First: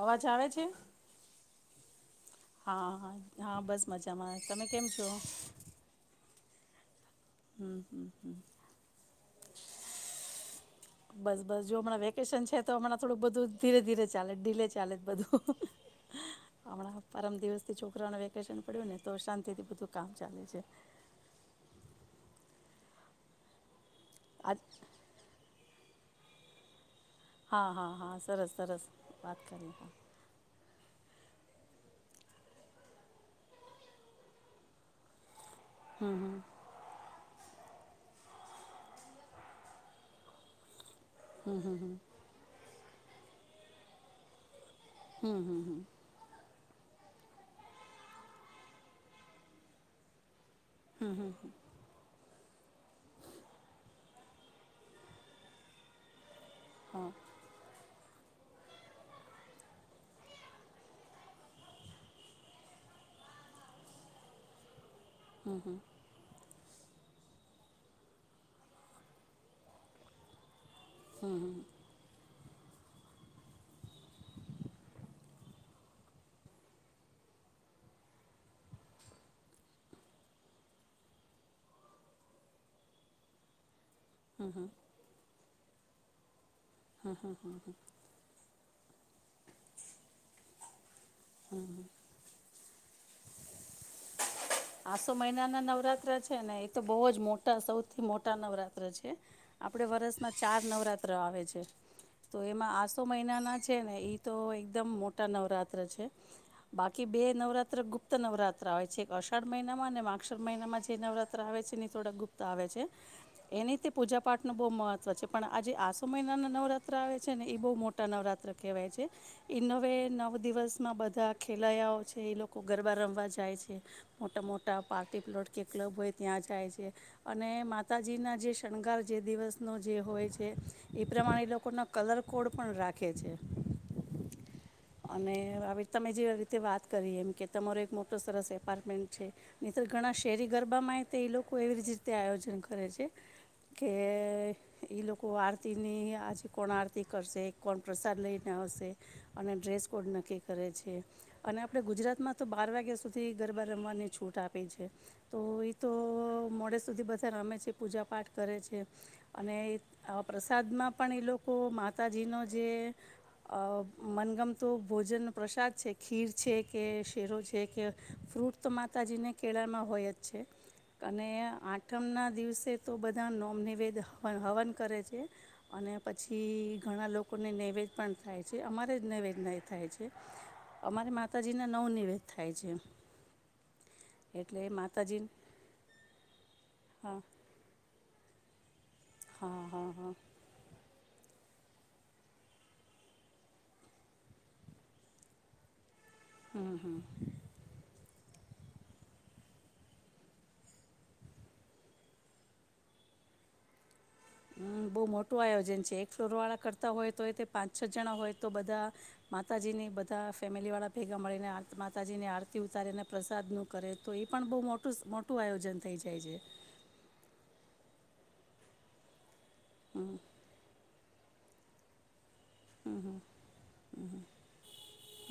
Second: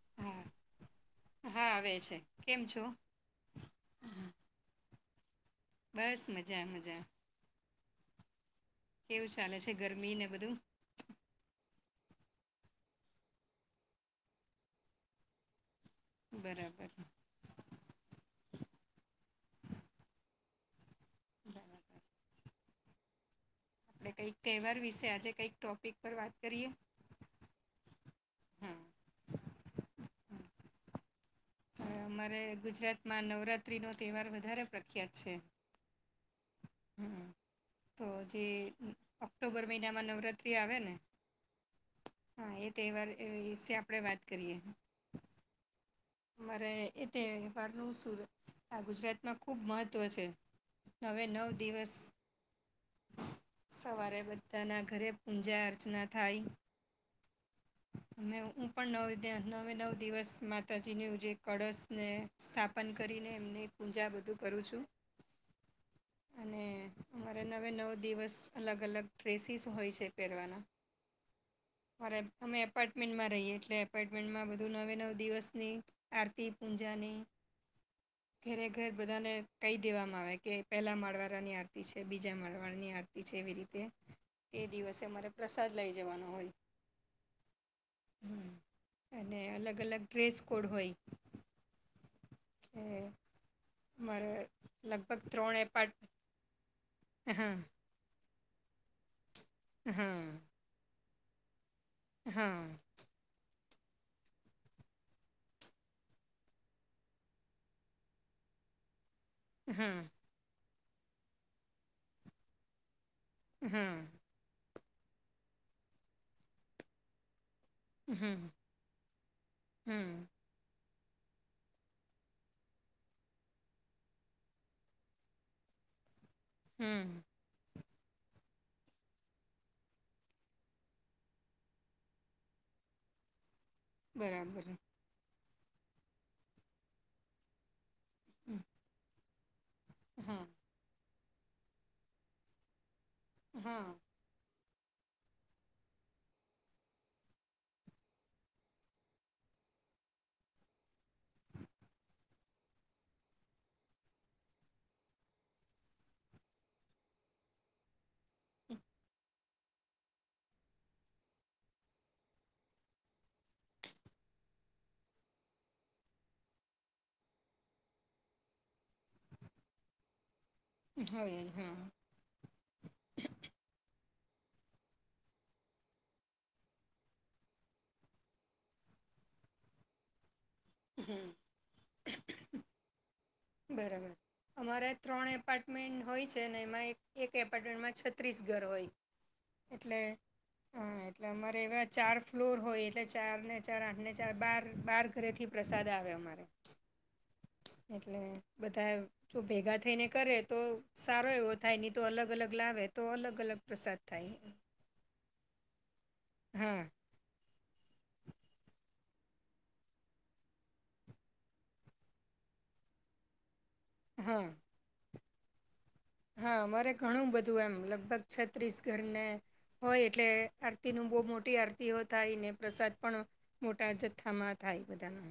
અવાજ હા આવે છે. હા આવે છે કેમ છો હા હા, બસ મજામાં તમે કેમ છો? તો બસ મજા મજા હ હ હ કેવું ચાલે છે ગરમી ને બધું? બસ બસ જો હમણાં વેકેશન છે તો, હમણાં થોડુંક બધું ધીરે ધીરે ચાલે, ડીલે ચાલે છે બધું. બરાબર હમણાં પરમ દિવસથી છોકરાને વેકેશન પડ્યું ને તો શાંતિથી બધું કામ ચાલે છે. બરાબર એટલે કઈક આજ તહેવાર વિશે આજે કઈક ટોપિક વાત કરીએ હા હા હા સરસ હા સરસ વાત કરીએ અમારે ગુજરાતમાં નવરાત્રીનો તેહેવાર વધારે પ્રખ્યાત છે. હમ હમ હમ તો જે ઓક્ટોબર મહિનામાં નવરાત્રી આવે ને [inaudible] તેવાર એવિશે આપણે વાત કરીએ હમ હમ હમ અમારે એ તહેવારનું સુરત આ ગુજરાતમાં ખૂબ મહત્ત્વ છે. નવે નવ દિવસ સવારે બધાના ઘરે પૂજા અર્ચના થાય. હા ને હું પણ ન નવે નવ દિવસમાં માતાજીની જે કળશને સ્થાપન કરીને એમની પૂજા બધું કરું છું. હમ હમ અને અમારે નવે નવ દિવસ અલગ અલગ ડ્રેસીસ હોય છે પહેરવાના હમ હમ અમારે અમે એપાર્ટમેન્ટમાં રહીએ એટલે એપાર્ટમેન્ટમાં બધું નવે નવ દિવસ ની આરતી પૂજાની ઘરે ઘર બધાને કહી દેવામાં આવે કે પહેલાં માળવારાની આરતી છે બીજા માળવાડાની આરતી છે એવી રીતે એ દિવસે મારે પ્રસાદ લઈ જવાનો હોય. હં હં. અને અલગ-અલગ ટ્રેસ કોડ હોય. હમ. એ મારે આસો લગભગ મહિના ત્રણ ના એપાર્ટ નવરાત્ર છે ને એ તો બહુ જ હા મોટા સૌથી મોટા નવરાત્ર છે. આપડે હા વરસમાં ચાર નવરાત્ર ત્ર આવે છે. હા તો એમાં હા આસો મહિનાના જ છે ને એ તો એકદમ મોટા નવરાત્ર છે. બાકી બે નવરાત્ર ગુપ્ત નવરાત્ર આવે છે. એક આસો મહિના માં હા અને માક્ષર મહિનામાં જ જે નવરાત્રા આવે છે ને થોડાક ગુપ્ત આવે છે. એની તે હા પૂજા પાઠ નું બહુ મહત્ તો છે પણ આજે આસો મહિનાના નવરાત્ર આવે છે ને એ બહુ મોટા હા નવરાત્ર કહેવાય છે ઇ નવે નવ દિવસ માં બધા ખેલયાઓ છે એ લોકો ગરબા રમવા જાય છે. મોટા મોટા પાર્ટી પ્લોટ કે ક્લબ હોય ત્યાં જાય છે. હા અને માતા માતાજીના જે શ્રિગાર જે દિવસનો જે હોય છે એ પ્રમાણે એ લોકોના કલર કોડ પણ રાખે છે. બરાબર. અને તમે જે રીતે વાત કરી એમ કે તમારો એક મોટો તો સરસ હમ, એપાર્ટમેન્ટ છે. મિત્ર ઘણા હા શહેરી ગરબામાં તે એલોકો એવીજ રીતે આયોજન કરે છે. કે હા એલોકો આરતીની આજે કોણ આરતી કરશે. કોણ પ્રસાદ લઈને આવશે. અને ડ્રેસ કોડ નક્કી કરે છે. અને આપણે ગુજરાતમાં તો બાર વાગ્યા સુધી ગરબા રમવાની છૂટ આપી છે. તો એ તો મોડે સુધી બધા રમે છે. પૂજા પાઠ કરે છે. અને આ પ્રસાદમાં પણ એ લોકો માતાજીનો જે અ મનગમતું ભોજનનો પ્રસાદ છે. ખીર છે કે શેરો છે કે ફ્રૂટ તો માતાજીને કેળામાં હોય જ છે. અને હોય જ હા આઠમના દિવસે તો બધા નોમ નિવેદ પણ હવન કરે છે અને પછી ઘણા લોકોને નૈવેદ્ય પણ થાય છે. અમારે જ નૈવેદ્ય નહીં થાય છે. અમારી હમ માતાજીના નવ નિવેદ થાય છે. બરાબર એટલે અમારે માતાજી ત્રણ એપાર્ટમેન્ટ હોય છે ને એમાં એક હા એક એપાર્ટમેન્ટમાં છત્રીસ ઘર હોય. હા હા એટલે હા [unintelligible] ટલે અમારે એવા ચાર ફ્લોર હોય એટલે ચાર ને ચાર આઠ ને ચાર બાર, બાર ઘરેથી પ્રસાદ આવે. અમારે હમ્મ, હમ્મ. એટલે બધા જો ભેગા થઈને કરે તો સારો એવો થાય નહી તો અલગ અલગ લાવે તો અલગ અલગ પ્રસાદ. થાય હમ્મ, બહુ મોટું આયોજન છે. એક ફ્લોર વાળા હા કરતા હોય તો તે પાંચ છ જણા હોય તો બધા માતાજીની બધા ફેમિલીવાળા ભેગા મળીને આ માતાજીને આરતી ઉતારીને પ્રસાદનું કરે તો એ હા પણ બહુ મોટુંસ મો કુ આયોજન થઈ જાય છે હા અમારે ઘણું બધું એમ લગભગ છત્રીસ ઘર ને હોય એટલે આરતી નું બહુ મોટી આરતીઓ થાય ને પ્રસાદ પણ મોટા જથ્થામાં થાય બધાનો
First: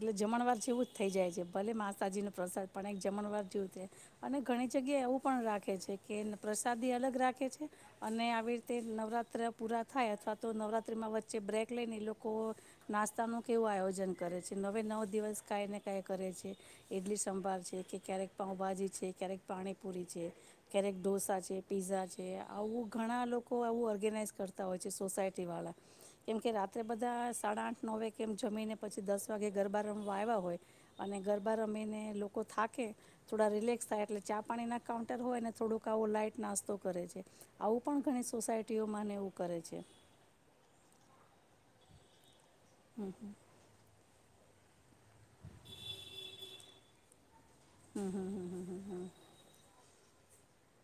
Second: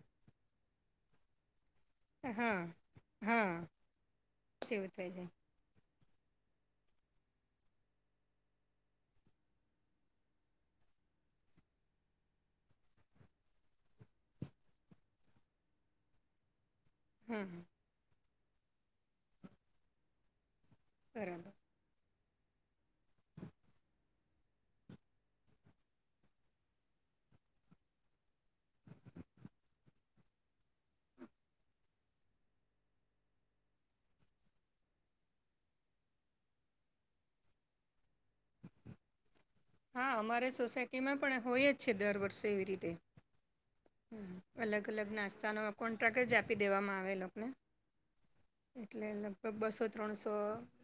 એટલે જમણવાર જેવું જ થઈ જાય છે. ભલે માતાજીનો હા પ્રસાદ પણ એક જમણવાર હા જેવ છે અને ઘણી જગ્યાએ થઈ એવું જાય પણ રાખે છે. કે, પ્રસાદી અલગ રાખે છે, અને આવી રીતે નવરાત્ર પુરા થાય અથવા તો નવરાત્રિમાં વચ્ચે બ્રેક લઈને લોકો નાસ્તાનું કેવું આયોજન કરે છે નવે નવ દિવસ કાંઈ ને કાં કરે છે. એટલી હા સંભાળ હા, છે કે ક્યારેક પાઉભાજી છે ક્યારેક પાણીપુરી છે. ક્યારેક ઢોસાા બરાબર છે પીઝા છે. એ આવું ઘણા લોકો આવું ઓર્ગેનાઈઝ કરશે. તા હોય છે સોસાયટીવાળા કેમકે રાત્રે બધા સાડા આઠ ન વે કેમ જમીને પછી દસ વાગે ગરબા રમવા આવ્યા હોય અને ગરબા રમીને લોકો થાકે થોડા રિલેક્સ થાય એટલે ચા પાણીના કાઉન્ટર હોય ને થોડુંક આવો લાાઈટ નાસ્તો કરે છે આવું પણ ઘણી સોસાયટીઓમાંને કરે હા અમારે સોસાયટીમાં પણ હોય જ છે દર વર્ષે એવી રીતે અલગ અલગ નાસ્તાનો કોન્ટ્રાક્ટ જ આપી દેવામાં આવેલોને? એટલે લગભગ બસો ત્રણસો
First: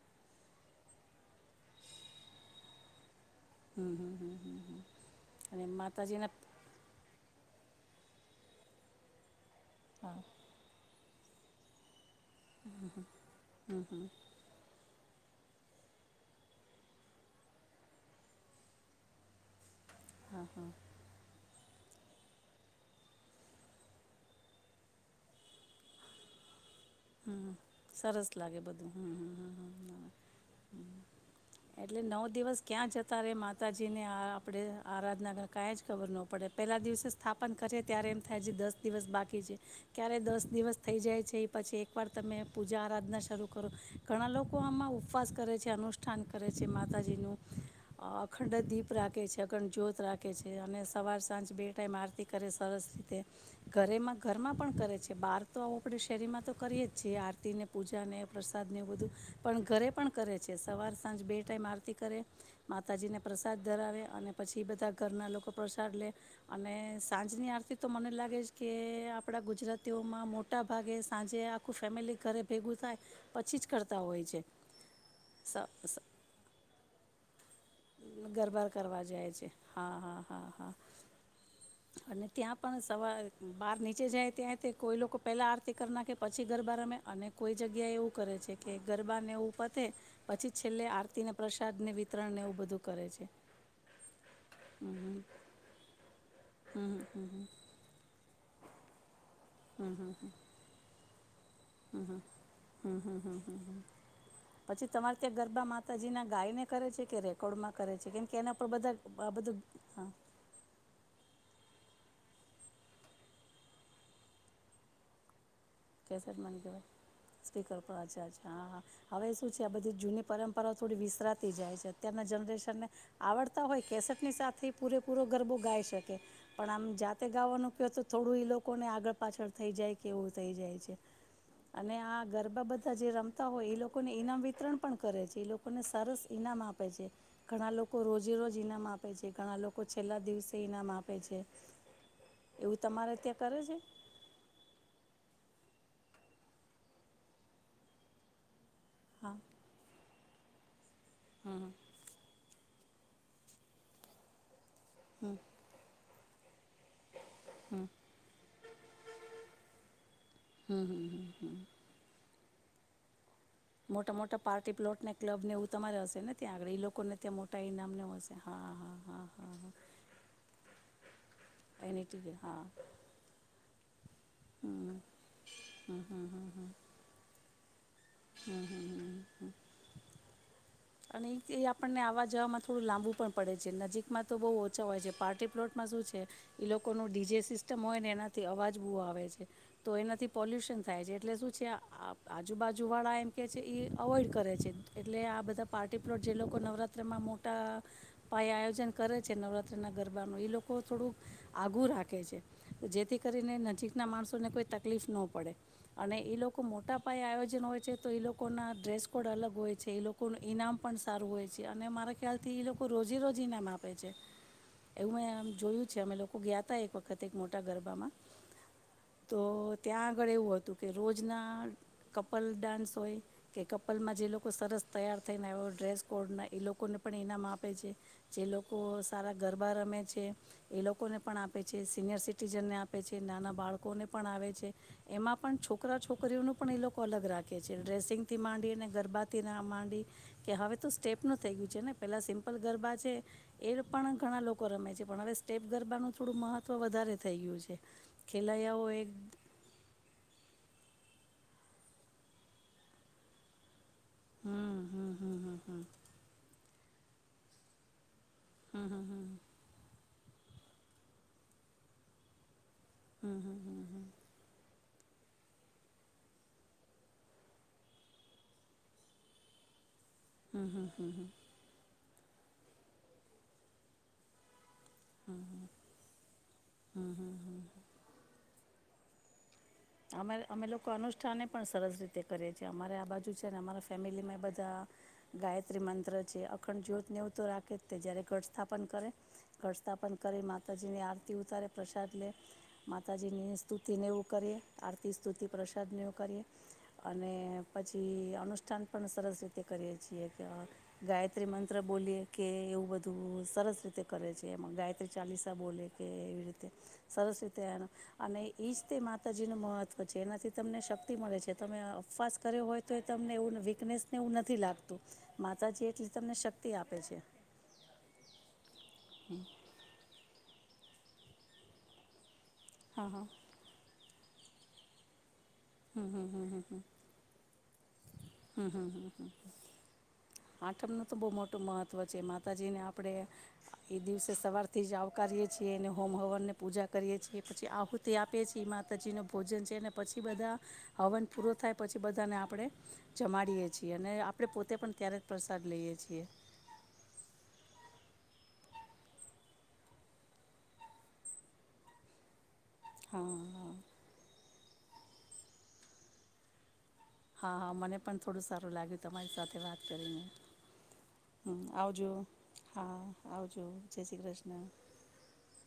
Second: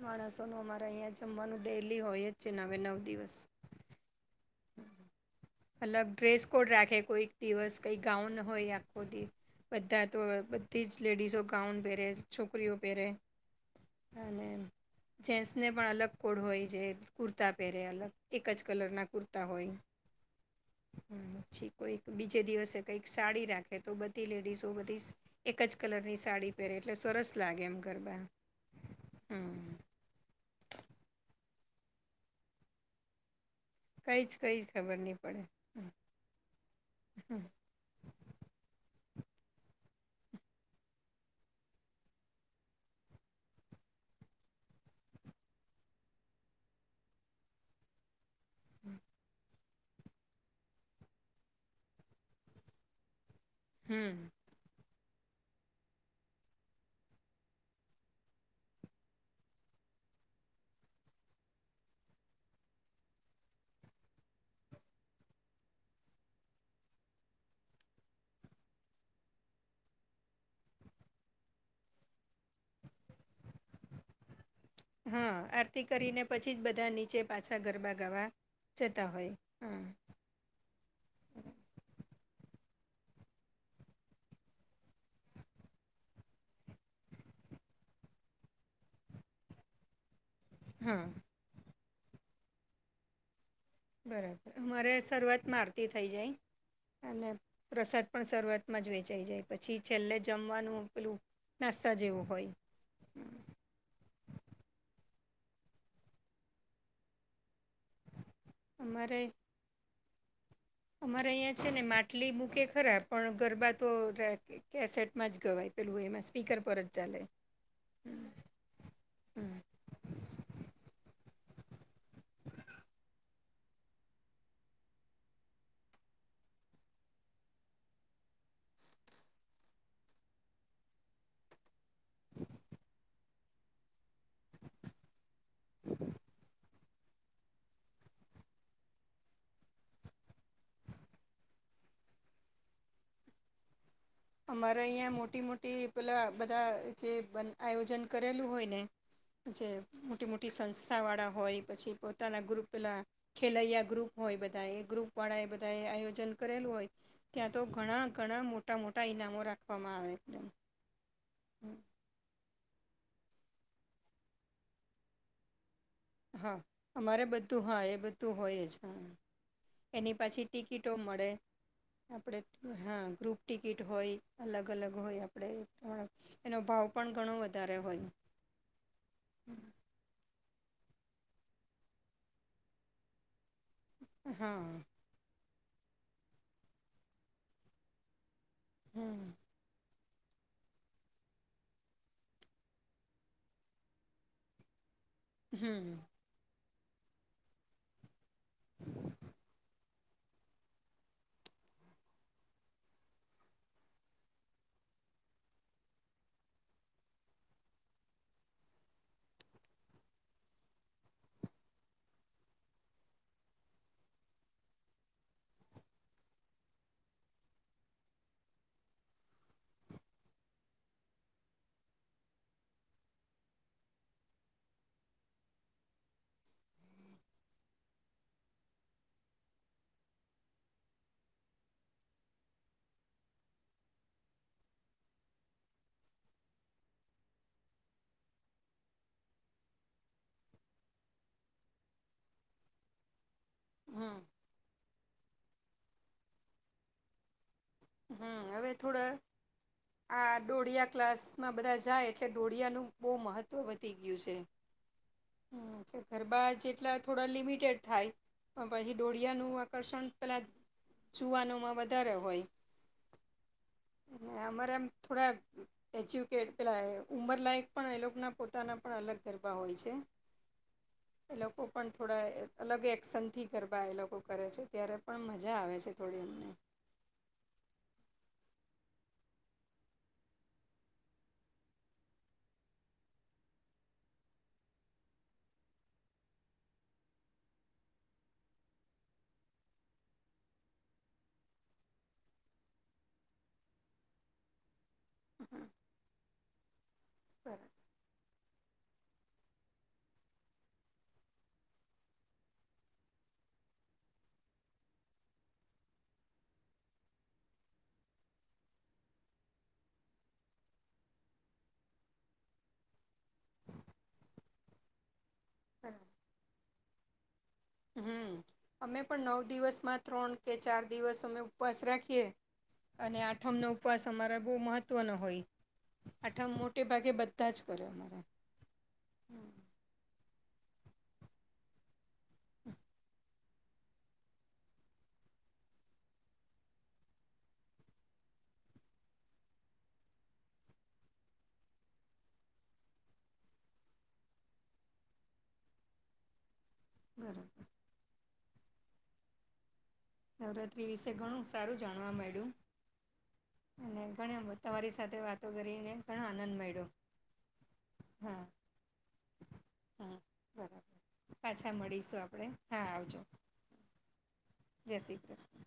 માણસોનું અમારે અહીંયા જમવાનું ડેલી હોય જ છે ને હવે નવ દિવસ હ હ અને અલગ માતાજીના ડ્રેસ કોડ રાખે કોઈક દિવસ કઈ ગાઉન હોય આખો દિવસ બધા હા તો બધી જ લેડડીઝ ઓ ગાઉન પેરે છોકરીઓ પહેરે અને જેન્સને પણ અલગ કોડ હોય જે કુર્તા પહેરે અલગ એક જ કલરના કુર્તા હોય હા હા [unintelligible] કોઈક બીજે દિવસે કંઈક સાડી રાખે તો બધી લેડીઝો બધી એક જ કલર ની સાડી પહેરે એટલે સરસ લાગે એમ ગરબા સરસ લાગે બધું હમ હમ હમ હમ એટલે નવ દિવસ ક્યાં જતા રે મા માતાજી ને કઈ જ કઈ આપડે જ ખબર નહીં આરાધના પડે કર કં જ ખબર ન પડે પેલા દિવસે સ્થાપન કરીએે ત્યારે એમ થાય છે દસ દિવસ બાકી ક્યારે દસ દિવસ થઈ જાય છે એ પછી ઉપ તમે પૂજા આરાધના શરૂ કરો ઘણા લોકો આમાં ઉપવાસ કરે છે અનુષ્ઠાન કરે છે માતાજીનું અખંડ દીપ રાખે છે અખંડ જ્યોત રાખે છે અને સવાર સાંજ બે ટાઈમ આરતી કરે સરસ રીતે ઘરેમાં હમ ઘરમાં પણ કરે છે કે બહાર તો આવ આપડ શેરીમાં તો કરીએ જ છીએ આરતીને પૂજાને પ્રસાદને એવું બધું પણ ઘરે પણ કરે છે સવાર સાંજ બે ટાઈમ આરતી કરે માતાજીને પ્રસાદ ધરાવે અને પછી બધા ઘરના લોકો પ્રસાદ લે અને સાંજની આરતી તો મને લાગે છે કે આપણા ગુજરાતીઓમાં મોટાભાગે સાંજ જે આખું ફેમિલી ઘરે ભેગું થાય પછી જ કરતા હોય છે. હા આરતી કરીને પછી જ બધા નીચે પા ગરબાર કરવા જાય છે હા હા હા હા અને ત્યાં પણ સવાર બહાર નીચે જાય ત્યાંથી કોઈ લોકો પેલા આરતી કર ના કે પછી ગરબા રમે અને કોઈ જગ્યા એવું કરે છે કે ગરબા ને એવું પતે પછી છેલ્લે હા આરતીને પ્રસાદ ને ત્રણેનેવ દુ કરે છે. બરાબર અમારે શરૂઆત મા આરતી થઇ જાય. હમ્મ હમ્મ હમ્મ ણ શરૂઆતમાં જ વેચાઈ જાય. પછી છેલ્લે હમ જમવાનું પેલું નાસ્તા હમ જેવું હોય. હમ તે ગરબા માતાજીના ગાયને કરે છે કે રેકોર્ડમાં કરે છે કેમ કે એના પર બધા આ બધું હા અમારા અહં છે ને માટલી મૂકે ખરા પણ ગરબા તો [unintelligible] કેસેટમાં જ ગવાય. પેલું એમાં કેસેટ સ્પીકર પર જ ચાલે [unintelligible] સપિકર ચા ચા હા હા હવે શું હમ છે આ બધી જૂની પરંપરાઓ થોડી વિસરાત થેય જાય છે અતારના જનરેશન ને આવડતા હોય કેસેટ ની સાથે પૂરેપૂરો ગરબો ગાઈ શકે પણ આમ જાતે ગાવાનું ક તો થોડું લોકોને આગળ પાછળ થઈ જાય કે એવું થઈ જાય. છે. અને આ ગરબા બધા જે રમતા હોય એ લોકોને ઈનામ વિતરણ પણ કરે છે. તે લોકોને સરસ ઇનામ આપે આપ છે ઘણા લોકો રોજે રોજ ઈનામ આપે છે ઘણા લોકો છેલ્લા દિવસે ઈનામ આપે છે એવું તમારે ત્યાં કરે છે. અમારે અહી મોટી મોટી પેલા બધા જે આયોજન કરેલું હોય ને હા જે મોટી મોટી સંસ્થા વાળા હમ હોય હમ પછી પોતાના ગ્રુપ પેલા ખેલૈયા ગ્રુપ હોય બધા એ ગ્રુપ વાળા એ બધાએ આયો ભજન કરેલું હોય. ત્યાં તો ઘણા ઘણા મોટા ટા મોટા ઈનામો રાખવામાં આવે. હમ હમ હ. હમ. મોટા મોટા પાર્ટી પ્લોટને ક્લબને એવુ હા અમારે બધું હા એ ઇનામને હશે બધું હોય હા જ હ હા હા હા એની પાછી ટિકિટો મળે હા એની ટીવી આપણે હા ગ્રુપ ટિકિટ હોય અલગ અલગ હમ હોય આપણે એનો ભાવ પણ ઘણો વધે દરે હો અને એ એ આપણને આવા જવામાં થોડું લાંબુ પણ પડે નજીકમાં તો બહુ હા ઓછા હોય છે પાર્ટી પ્લોટ માં શું છે એ લોકોનું ડીજેે સિસ્ટમ હોય ને એના તે અવાજ બહુ આવે હમ છે તો એનાથી પોલ્યુશન થાય છે એટલે શું છે આ આજુબાજુવાળા એમ કહે છે એ અવોઇડ કરે છે એટલે આ બધા હમ પાર્ટી પ્લોટ જે લોકો નવરાત્ર ચત્રમાં મોટા ઉપાય આયોજન કરે છે નવરાત્રી ના ગરબાનું એ લોકો થોડુંક આગું રાખે છે જેથી કરીને નજીકના માણસોને કોઈ તકલીફ નો પડે અને એ લોકો મોટા પાયે આયોજન હોય છે તો એ લોકોના ડ્રેસ કોડ અલગ હોય છે એ લોકો ઇનામ પણ સારું હોય છે અને મારા ખ્યાલથી એ લોકો રોજે રરોજ ઇનામ આપે છે એવું મેંમ જોયું છે અમે લોકો ગયા હતા એક વખત એક મોટા ગરબામાં તો ત્યાં આગળ એવું હતું કે રોજના કપલ ડાન્સ હોય કે કપલમાં જે લોકો સરસ તૈયાર થઈને એ ડ્રેસ કોડના એ લોકોને પણ ઇનામ આપે છે જે લોકો સારા ગરબા રમે છે એ લોકોને પણ આપે છે સિનિયર સિટીઝનને આપે છે નાના બાળકોને પણ આવે છે એમાં પણ છોકરા છોકરીઓનું પણ એ લોકો અલગ રાખે છે ડ્રેસિંગથી માંડી અને ગરબાથી ના માંડી કે હવે તો સ્ટેપ નું થઈ ગયું છે ને પેલા સિમ્પલ ગરબા છે એ હમ પણ ઘણા લોકો રમે છે પણ હવે સ્ટટેપ ગરબાનું થોડું મહત્વ વધારે થઇ ગયું છે. હમ હવે ખેલૈયાઓ થોડ એક આ ડોઢીયા ક્લાસ માં બધા જાય એટલે ડોઢીયાનું બહુ મહત્વ વધ હમ હમ હમ હમ હમ ગયું છે ગરબા જે એટલા થોડા લિમિટેડ થાય. પણ ભછ ડોળિયા ન આકર્ષણ પેલાં જુવાનોમાં વધારે હોય. હમ અને અમારે એમ થોડા એજ્યુકેટ પેલા ઉંમરલાયક પણ એ લોકોના પોતાના પણ અલગ ગરબા હોય છે. હમ હમ હ. એ લોકો પણ થોડા અલગ એક્શનથી ગરબા એ લોકો કરે છે. તયારે પણ મજા આવે છે થોડી અમને અમે અમે લોકો અનુષ્ઠાને પણ સરસ રીતે કરીએ છીએ અમારે આ બાજુ છે ને અમારા ફેમિલીમાં એ બધા ગાયત્રી મંત્ર છે અખંડ જ્યોતને એવું તો રાખે જ તે જ્યારે ઘટસ્થાપન કરે ઘટસ્થાપન કરી માતાજીની આરતી ઉતારે પ્રસાદ લે માતાજીની સ્તુતિને એવું કરીએ. આરતી સ્તુતિ પ્રસાદને કરીએ. અને બરાબર. પછી અ પણ સરસ રીતે કરીએ છીએ કે ગાયત્રી મંત્ર બોલીએ કે એવું બધું સરસ રીતે કરે છે એમાં ગાયત્રી ચાલીસા બોલે કે એવી રીતે સરસ રીતે અને એઈજ તે માતા નું મહત્વ છે એનાથી તમને શક્તિ મળે છે તમે અપવાસ કર્યો હોય તો એ તમને એવું વીકનેસ ને એવું નથી લાગતું. માતાજી એટલી તમને શક્ તે આપે છે. હમ અમે પણ નવ દિવસમાં ત્રણ કે ચાર દિવસ અમે ઉપવાસ રાખીએ. હા અને હા આઠમ નો ઉપવાસ અમારા બહુ મહત્વનો હોય. આઠા મોટે ભાગે બધા જ કર્યા મારા હમ હા હ. આઠમનું તો બહુ મોટું મહત્ત્વ છે માતાજીને આપણે એ દિવસે સવારથી જ આવકારીએ છીએ અને હોમ હવનને પૂજા કરીએ છીએ પછી આહુતિ આપીએ છીએ માતાજીનું ભોજન છે ને પછી બધા હવન પૂરો થાય પછી બધાને આપણે જમાડીએ છીએ અને આપણે પોતે પણ ત્યારે જ પ્રસાદ લઈએ છીએ. બરાબર. નવરાત્રી વિશે ઘણું સારું જાણવા માંડ્યું. હા હા અને ઘણ બધું તમારી સાથે વાતો કરીને ઘણો આનંદ મળ્યો. હા હા મને પણ હા થોડું સારું લાગ્યું તમારી સાથે વાત હા કરીને બરાબર હમ પાછા આવજો મળીશું આપણે હા આવજો જય શ્રી કૃષ્ણ. જય શ્રી કૃષ્ણ.